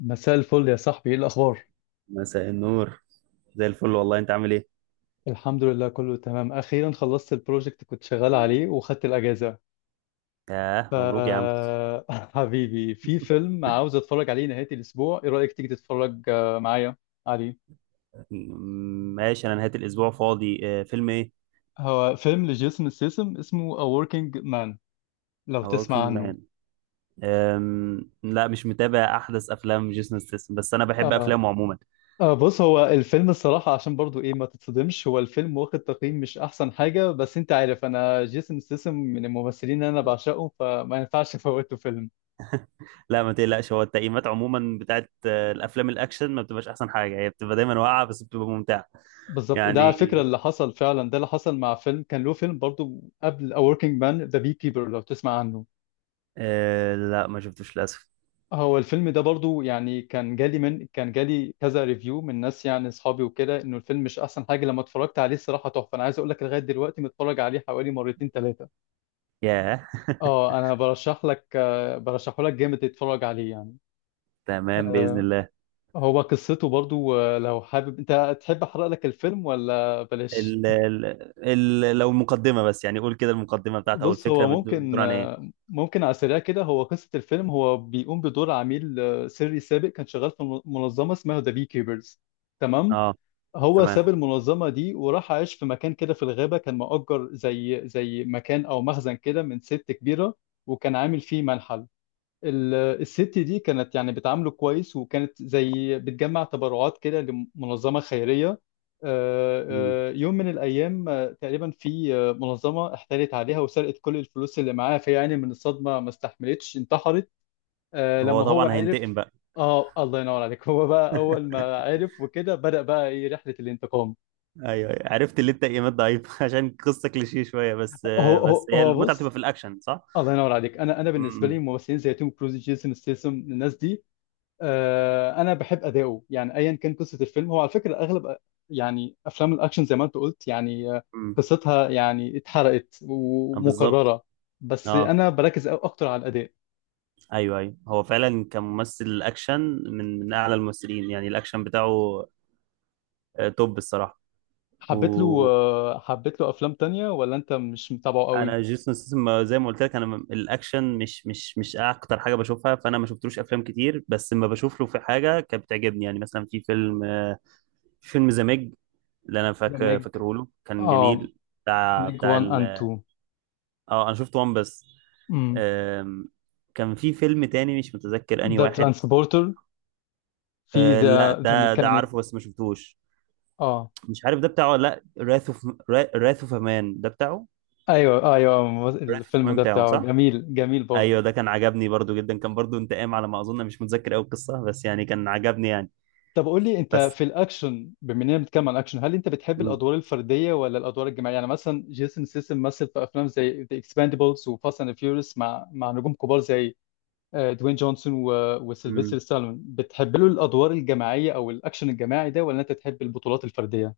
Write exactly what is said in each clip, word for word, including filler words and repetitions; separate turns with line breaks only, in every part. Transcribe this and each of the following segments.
مساء الفل يا صاحبي، ايه الاخبار؟
مساء النور. زي الفل، والله. انت عامل ايه؟
الحمد لله، كله تمام. اخيرا خلصت البروجكت كنت شغال عليه وخدت الاجازه.
ياه،
ف
مبروك يا عم.
حبيبي، في فيلم عاوز اتفرج عليه نهايه الاسبوع. ايه رايك تيجي تتفرج آه، معايا عليه؟
م- ماشي، انا نهاية الاسبوع فاضي. آه، فيلم ايه؟
هو فيلم لجيسون ستاثام، اسمه A Working Man، لو
A
تسمع
Working
عنه.
Man. أم... لا، مش متابع احدث افلام جيسون ستاثام، بس انا بحب
آه.
افلامه عموما.
آه بص، هو الفيلم الصراحة عشان برضو ايه، ما تتصدمش، هو الفيلم واخد تقييم مش أحسن حاجة، بس أنت عارف أنا جيسون ستاثام من الممثلين اللي أنا بعشقه، فما ينفعش أفوته فيلم.
لا، ما تقلقش، هو التقييمات عموما بتاعت آه، الافلام الاكشن ما بتبقاش احسن حاجة، هي بتبقى دايما واقعة بس بتبقى ممتعة.
بالظبط، ده
يعني
على فكرة اللي حصل فعلا. ده اللي حصل مع فيلم كان له فيلم برضو قبل A Working Man، The Beekeeper، لو تسمع عنه.
أه... لا، ما شفتوش للاسف.
هو الفيلم ده برضو يعني كان جالي من كان جالي كذا ريفيو من ناس يعني اصحابي وكده انه الفيلم مش احسن حاجة. لما اتفرجت عليه، الصراحة تحفة. انا عايز اقول لك، لغاية دلوقتي متفرج عليه حوالي مرتين ثلاثة.
ياه.
اه، انا برشح لك، آه، برشحه لك جامد تتفرج عليه يعني.
تمام، بإذن
آه،
الله.
هو قصته برضو، آه، لو حابب انت تحب احرق لك الفيلم ولا بلاش.
ال... ال... ال... لو المقدمة بس، يعني قول كده، المقدمة بتاعت او
بص،
الفكرة
هو ممكن،
بتدور عن ايه؟
ممكن على السريع كده، هو قصة الفيلم، هو بيقوم بدور عميل آه، سري سابق، كان شغال في من- منظمة اسمها ذا بي كيبرز. تمام.
اه.
هو ساب
تمام.
المنظمة دي وراح عايش في مكان كده في الغابة، كان مؤجر زي زي مكان أو مخزن كده من ست كبيرة، وكان عامل فيه منحل. ال- الست دي كانت يعني بتعامله كويس، وكانت زي بتجمع تبرعات كده لمنظمة خيرية. آه،
مم.
آه، يوم من الأيام آه، تقريبا في آه، منظمة احتالت عليها وسرقت كل الفلوس اللي معاها، فيعني من الصدمة ما استحملتش، انتحرت. آه،
هو
لما هو
طبعا هينتقم
عرف.
بقى.
اه، الله ينور عليك. هو بقى أول ما عرف وكده بدأ بقى ايه، رحلة الانتقام.
ايوه، أيوة. عرفت اللي انت ايمات ضعيف. عشان قصه كليشيه شويه، بس.
هو
بس
هو
هي
هو
المتعه بتبقى
بص،
في الاكشن، صح؟
الله ينور عليك. انا انا بالنسبه لي
امم.
ممثلين زي توم كروز، جيسون ستيسم، الناس دي آه، انا بحب اداؤه. يعني ايا كان قصه الفيلم، هو على فكره اغلب يعني افلام الاكشن زي ما انت قلت يعني، آه،
امم.
قصتها يعني اتحرقت
آه، بالظبط.
ومكرره. بس
اه،
انا بركز أو- اكتر على الاداء.
ايوه ايوه، هو فعلا كممثل اكشن من من اعلى الممثلين، يعني الاكشن بتاعه آه، توب الصراحه.
حبيت له،
وانا
آه، حبيت له افلام تانية ولا انت مش متابعه قوي؟
جيسون ستاثام، زي ما قلت لك، انا م- الاكشن مش مش مش اكتر حاجه بشوفها، فانا ما شفتلوش افلام كتير، بس لما بشوف له في حاجه كانت بتعجبني. يعني مثلا في فيلم آه، فيلم ذا ميج اللي انا
ذا
فاكر
ميج.
فاكره له، كان
اه،
جميل. بتاع
ميج
بتاع
وان اند
ال...
تو.
اه، انا شفت وان بس.
امم،
آم، كان في فيلم تاني مش متذكر انهي
ذا
واحد.
ترانسبورتر، في
آه لا،
ذا ذا
ده ده
ميكانيك.
عارفه بس ما شفتوش.
اه،
مش عارف ده بتاعه ولا... لا، راث اوف، راث اوف امان ده بتاعه.
ايوه ايوه،
راث اوف
الفيلم
امان
ده
بتاعه،
بتاعه
صح.
جميل، جميل برضه.
ايوه، ده كان عجبني برضو جدا، كان برضو انتقام على ما اظن، مش متذكر قوي القصه بس يعني كان عجبني يعني.
طب قول لي، انت
بس.
في الاكشن، بما اننا بنتكلم عن الاكشن، هل انت بتحب
مم.
الادوار الفرديه ولا الادوار الجماعيه؟ يعني مثلا جيسون سيسم مثل في افلام زي ذا اكسباندبلز وفاست اند فيوريوس مع مع نجوم كبار زي آه، دوين جونسون و- وسيلفستر
مم.
ستالون. بتحب له الادوار الجماعيه او الاكشن الجماعي ده، ولا انت تحب البطولات الفرديه؟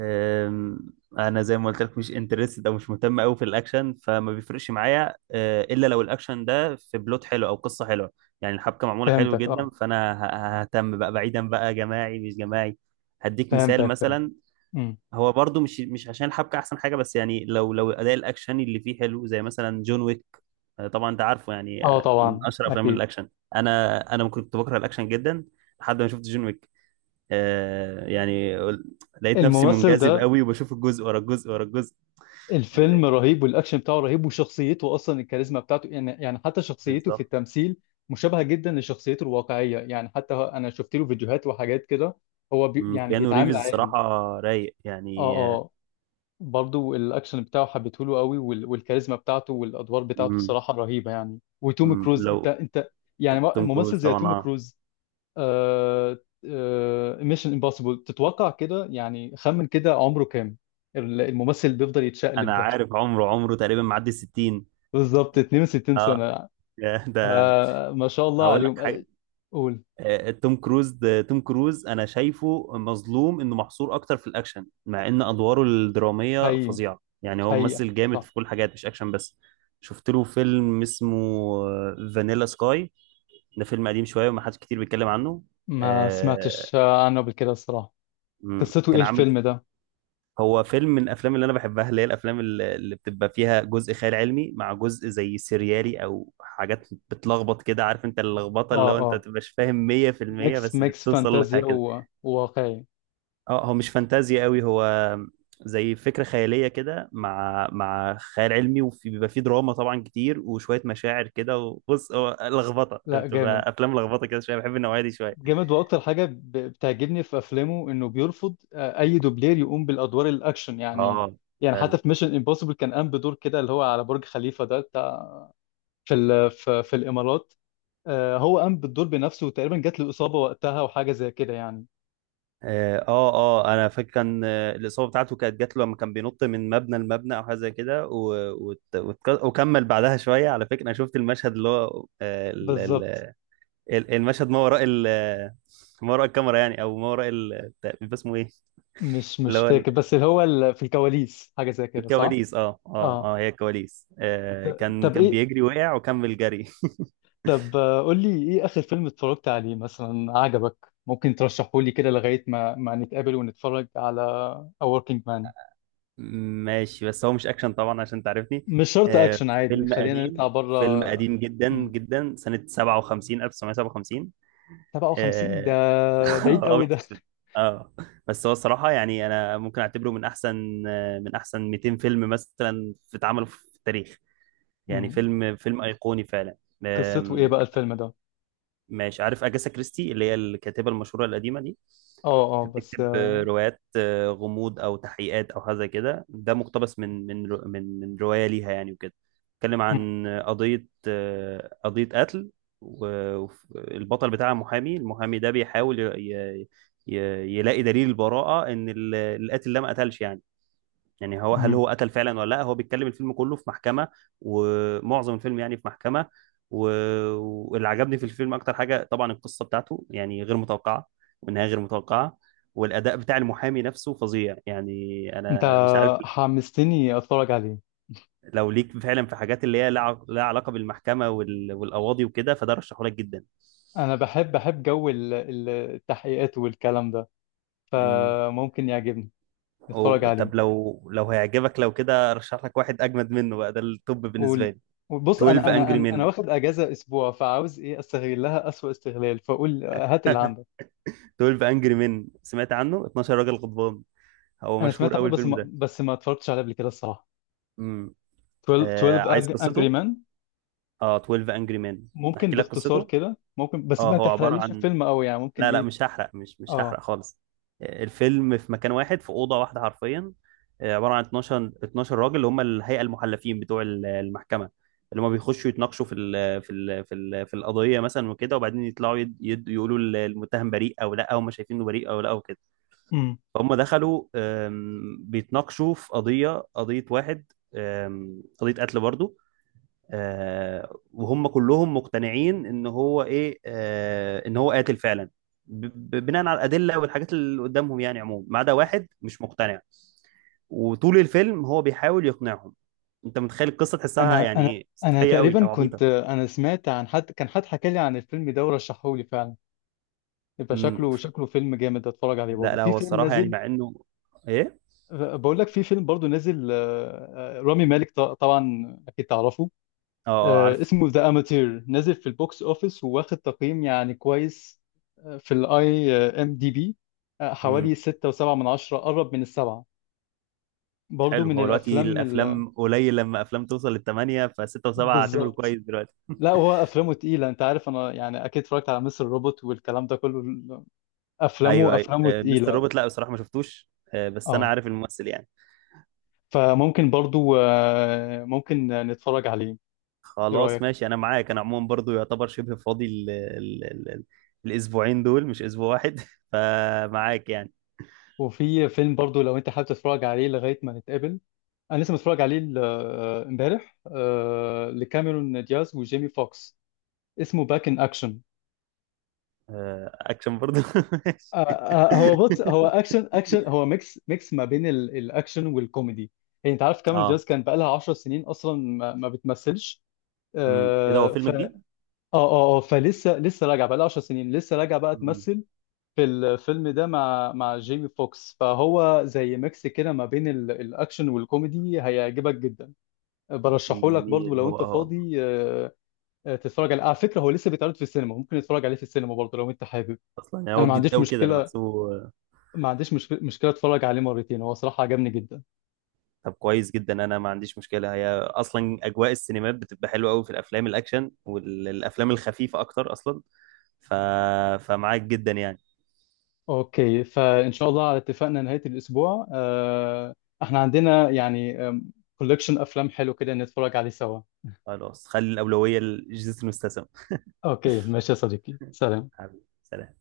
أم، انا زي ما قلت لك مش انترستد او مش مهتم قوي في الاكشن، فما بيفرقش معايا أه، الا لو الاكشن ده في بلوت حلو او قصه حلوه. يعني الحبكه معموله حلو
فهمتك
جدا،
اه.
فانا ه- ههتم بقى، بعيدا بقى جماعي مش جماعي. هديك مثال
فهمتك، فهمتك.
مثلا.
امم.
هو برضو مش مش عشان الحبكه احسن حاجه، بس يعني لو لو اداء الاكشن اللي فيه حلو زي مثلا جون ويك. أه، طبعا انت عارفه، يعني
اه
أه، من
طبعا
اشهر افلام
اكيد.
الاكشن. انا انا كنت بكره الاكشن جدا لحد ما شفت جون ويك. آه يعني لقيت نفسي
الممثل
منجذب
ده
قوي، وبشوف الجزء ورا الجزء ورا الجزء. ال- ال-
الفيلم رهيب، والاكشن بتاعه رهيب، وشخصيته اصلا الكاريزما بتاعته، يعني يعني حتى شخصيته في
بالظبط.
التمثيل مشابهه جدا لشخصيته الواقعيه، يعني حتى هو- انا شفت له فيديوهات وحاجات كده. هو بي
مم،
يعني
كيانو
بيتعامل
ريفز
عادي.
الصراحة رايق،
اه
يعني آه،
اه. برضو الاكشن بتاعه حبيته له قوي، وال- والكاريزما بتاعته والادوار بتاعته
مم،
الصراحه رهيبه يعني. وتوم
مم،
كروز، انت
لو
انت يعني م-
توم
ممثل
كروز،
زي
طبعا
توم
اه.
كروز. آه. آه ميشن امبوسيبل، تتوقع كده، يعني خمن كده عمره كام. ال- الممثل اللي بيفضل يتشقلب
انا
ده
عارف عمره، عمره تقريبا معدي الستين.
بالظبط اثنين وستين
اه.
سنة.
ده،
آه ما شاء الله
هقول لك
عليهم.
حاجة.
آه، قول.
آه، توم كروز، ده توم كروز انا شايفه مظلوم انه محصور اكتر في الاكشن، مع ان ادواره الدراميه
حقيقي،
فظيعه. يعني هو
حقيقي،
ممثل جامد
صح.
في كل حاجات مش اكشن بس. شفت له فيلم اسمه فانيلا سكاي، ده فيلم قديم شويه وما حدش كتير بيتكلم عنه.
ما
آه،
سمعتش آه، عنه قبل كده الصراحة.
مم،
قصته ايه
كان عامل.
الفيلم ده؟
هو فيلم من الافلام اللي انا بحبها، اللي هي الافلام اللي اللي بتبقى فيها جزء خيال علمي مع جزء زي سيريالي، او حاجات بتلخبط كده، عارف انت اللخبطه،
اه
اللي هو انت ما
اه،
تبقاش فاهم مية في المية،
ميكس،
بس
ميكس
بتوصل
فانتازيا
لحاجه كده.
و- وواقعي.
اه، هو مش فانتازيا قوي. هو زي فكرة خيالية كده مع مع خيال علمي، وفي بيبقى فيه دراما طبعا كتير وشوية مشاعر كده. وبص، هو لخبطة،
لا جامد.
بتبقى أفلام لخبطة كده شوية، بحب النوعية دي شوية.
جامد، واكتر حاجة ب- بتعجبني في افلامه انه بيرفض آه، اي دوبلير يقوم بالادوار الاكشن يعني.
اه،
يعني حتى
فعلا.
في ميشن امبوسيبل كان قام بدور كده اللي هو على برج خليفة ده، بتاع في ال- في في الامارات. آه، هو قام بالدور بنفسه، وتقريبا جات له إصابة وقتها وحاجة زي كده يعني.
اه اه، آه، انا فاكر كان آه، الاصابه بتاعته كانت جات له لما كان بينط من مبنى لمبنى، او حاجه زي كده. و- وت- وتك- وكمل بعدها شويه. على فكره انا شفت المشهد اللي هو آه، ال- ال-
بالظبط.
ال- المشهد ما وراء ال- ما وراء الكاميرا، يعني، او ما وراء ال- بيبقى اسمه ايه؟
مش
اللي
مش
هو
فاكر، بس اللي هو ال- في الكواليس حاجة زي كده، صح؟
الكواليس، اه اه
اه.
اه، هي الكواليس. آه، كان
طب
كان
ايه.
بيجري، وقع وكمل جري.
طب آه، قول لي ايه آخر فيلم اتفرجت عليه مثلا عجبك، ممكن ترشحه لي كده لغاية ما ما نتقابل ونتفرج على A Working Man.
ماشي، بس هو مش اكشن طبعا عشان تعرفني.
مش شرط
آه
اكشن، عادي
فيلم
خلينا
قديم،
نطلع بره.
فيلم قديم جدا جدا، سنة سبعة وخمسين ألف وتسعمية وسبعة وخمسين.
سبعة وخمسين ده؟
اه.
بعيد
ابيض
قوي ده.
وأسود. اه، بس هو الصراحة يعني انا ممكن اعتبره من احسن آه، من احسن مئتين فيلم مثلا في اتعملوا في التاريخ. يعني
مم.
فيلم فيلم ايقوني فعلا.
قصته ايه بقى الفيلم ده؟
ماشي. عارف أجاسا كريستي اللي هي الكاتبة المشهورة القديمة دي؟
اه اه، بس.
بتكتب روايات آه، غموض او تحقيقات او حاجه زي كده. ده مقتبس من من رو- من من روايه ليها، يعني وكده. بتتكلم عن قضيه آه، قضيه قتل، والبطل بتاعها محامي. المحامي ده بيحاول ي- ي- ي- يلاقي دليل البراءه ان ال- القاتل ده ما قتلش، يعني. يعني هو، هل
مم.
هو قتل فعلا ولا لا؟ هو بيتكلم الفيلم كله في محكمة، ومعظم الفيلم يعني في محكمة. و... واللي عجبني في الفيلم اكتر حاجة طبعا القصة بتاعته، يعني غير متوقعة، والنهاية غير متوقعة، والاداء بتاع المحامي نفسه فظيع. يعني
انت
انا مش عارف.
حمستني اتفرج عليه.
لو ليك فعلا في حاجات اللي هي لها لها علاقة بالمحكمة وال... والقواضي وكده، فده رشحه لك جدا.
انا بحب بحب جو ال- ال- التحقيقات والكلام ده،
امم.
فممكن يعجبني. نتفرج
أو...
عليه.
طب لو لو هيعجبك، لو كده، رشح لك واحد اجمد منه بقى. ده التوب بالنسبة
قول.
لي.
بص، انا
اتناشر
انا
انجري
انا انا
Men.
واخد اجازه اسبوع، فعاوز ايه استغلها اسوأ استغلال. فقول، هات اللي عندك.
اتناشر انجري مين، سمعت عنه؟ اتناشر راجل غضبان. هو
انا
مشهور
سمعت عنه،
قوي
بس
الفيلم
ما
ده.
بس ما اتفرجتش عليه قبل كده الصراحه.
امم.
12
آه،
12
عايز
انجري
قصته.
مان؟
اه، اتناشر انجري مين.
ممكن
احكي لك
باختصار
قصته.
كده، ممكن بس
اه،
ما
هو عبارة
تحرقليش
عن...
الفيلم قوي، يعني ممكن
لا لا،
ايه.
مش هحرق، مش مش هحرق
اه
خالص. آه، الفيلم في مكان واحد، في أوضة واحدة حرفيا. آه، عبارة عن اتناشر اتناشر راجل، اللي هم الهيئة المحلفين بتوع ال- المحكمة. اللي هم بيخشوا يتناقشوا في ال في ال في ال في القضية مثلا وكده، وبعدين يطلعوا يد يد يقولوا ال- المتهم بريء أو لا، هم شايفينه بريء أو لا، وكده. فهم دخلوا آم، بيتناقشوا في قضية قضية واحد، آم، قضية قتل برضو. آه، وهم كلهم مقتنعين ان هو ايه، آه، ان هو قاتل فعلا، ب- ب- بناء على الأدلة والحاجات اللي قدامهم. يعني عموما، ما عدا واحد مش مقتنع. وطول الفيلم هو بيحاول يقنعهم. انت متخيل القصة، تحسها
انا انا
يعني ايه،
انا
سطحية قوي
تقريبا
او
كنت،
عبيطة؟
انا سمعت عن حد، كان حد حكى لي عن الفيلم ده ورشحه لي فعلا. يبقى
مم.
شكله،
ف-
شكله فيلم جامد، اتفرج عليه برضه.
لا لا،
في
هو
فيلم
الصراحة يعني
نازل،
مع انه... ايه.
بقول لك في فيلم برضه نازل آه، آه، رامي مالك، ط- طبعا اكيد تعرفه.
اه. آه،
آه،
عارف.
اسمه ذا اماتير، نازل في البوكس اوفيس وواخد تقييم يعني كويس. آه، في الاي ام دي بي حوالي ستة و7 من عشرة، قرب من السبعة. برضه
حلو.
من
هو دلوقتي
الافلام ال-
الافلام قليل لما افلام توصل للثمانيه، فسته وسبعه اعتبره
بالظبط.
كويس دلوقتي.
لا، هو افلامه تقيله، انت عارف، انا يعني اكيد اتفرجت على مستر روبوت والكلام ده كله.
ايوه
افلامه،
ايوه،
افلامه
آه، مستر
تقيله.
روبوت لا بصراحه ما شفتوش، آه، بس انا
اه.
عارف الممثل يعني.
فممكن برضو، آه، ممكن نتفرج عليه. ايه
خلاص،
رايك؟
ماشي، انا معاك. انا عموما برضو يعتبر شبه فاضي ال ال ال ال الاسبوعين دول، مش اسبوع واحد. فمعاك يعني.
وفي فيلم برضو لو انت حابب تتفرج عليه لغايه ما نتقابل. انا لسه متفرج عليه ال- آه، امبارح، آه، لكاميرون دياز وجيمي فوكس، اسمه باك ان اكشن.
آه، اكشن برضو. ماشي.
هو بص، هو اكشن، اكشن، هو ميكس، ميكس ما بين ال- الاكشن والكوميدي. يعني انت عارف كاميرون دياز
اه.
كان بقالها عشرة سنين اصلا ما ما بتمثلش.
امم، ايه ده، هو
آه،
فيلم
ف اه.
جديد؟
اه آه، فلسه، لسه راجعه بقى لها عشر سنين، لسه راجعه بقى
مم.
تمثل في الفيلم ده مع مع جيمي فوكس. فهو زي ميكس كده ما بين ال- الاكشن والكوميدي، هيعجبك جدا. برشحه لك برضو
جميل،
لو
هو
انت
اه.
فاضي، آه، آه، تتفرج عليه على فكره. هو لسه بيتعرض في السينما، ممكن تتفرج عليه في السينما برضو لو انت حابب.
اصلا يعني
انا
هو
ما
جديد
عنديش
قوي كده انا
مشكله،
بحسبه.
ما عنديش مشكله مشكله اتفرج عليه مرتين، هو صراحه عجبني جدا.
طب كويس جدا، انا ما عنديش مشكله. هي اصلا اجواء السينمات بتبقى حلوه قوي في الافلام الاكشن والافلام الخفيفه اكتر اصلا. ف... فمعاك جدا يعني.
اوكي، فان شاء الله على اتفاقنا نهايه الاسبوع، آه، احنا عندنا يعني كولكشن افلام حلو كده نتفرج عليه سوا.
خلاص، خلي الاولويه لجيسون ستاثام.
اوكي، ماشي يا صديقي، سلام.
حبيبي سلام.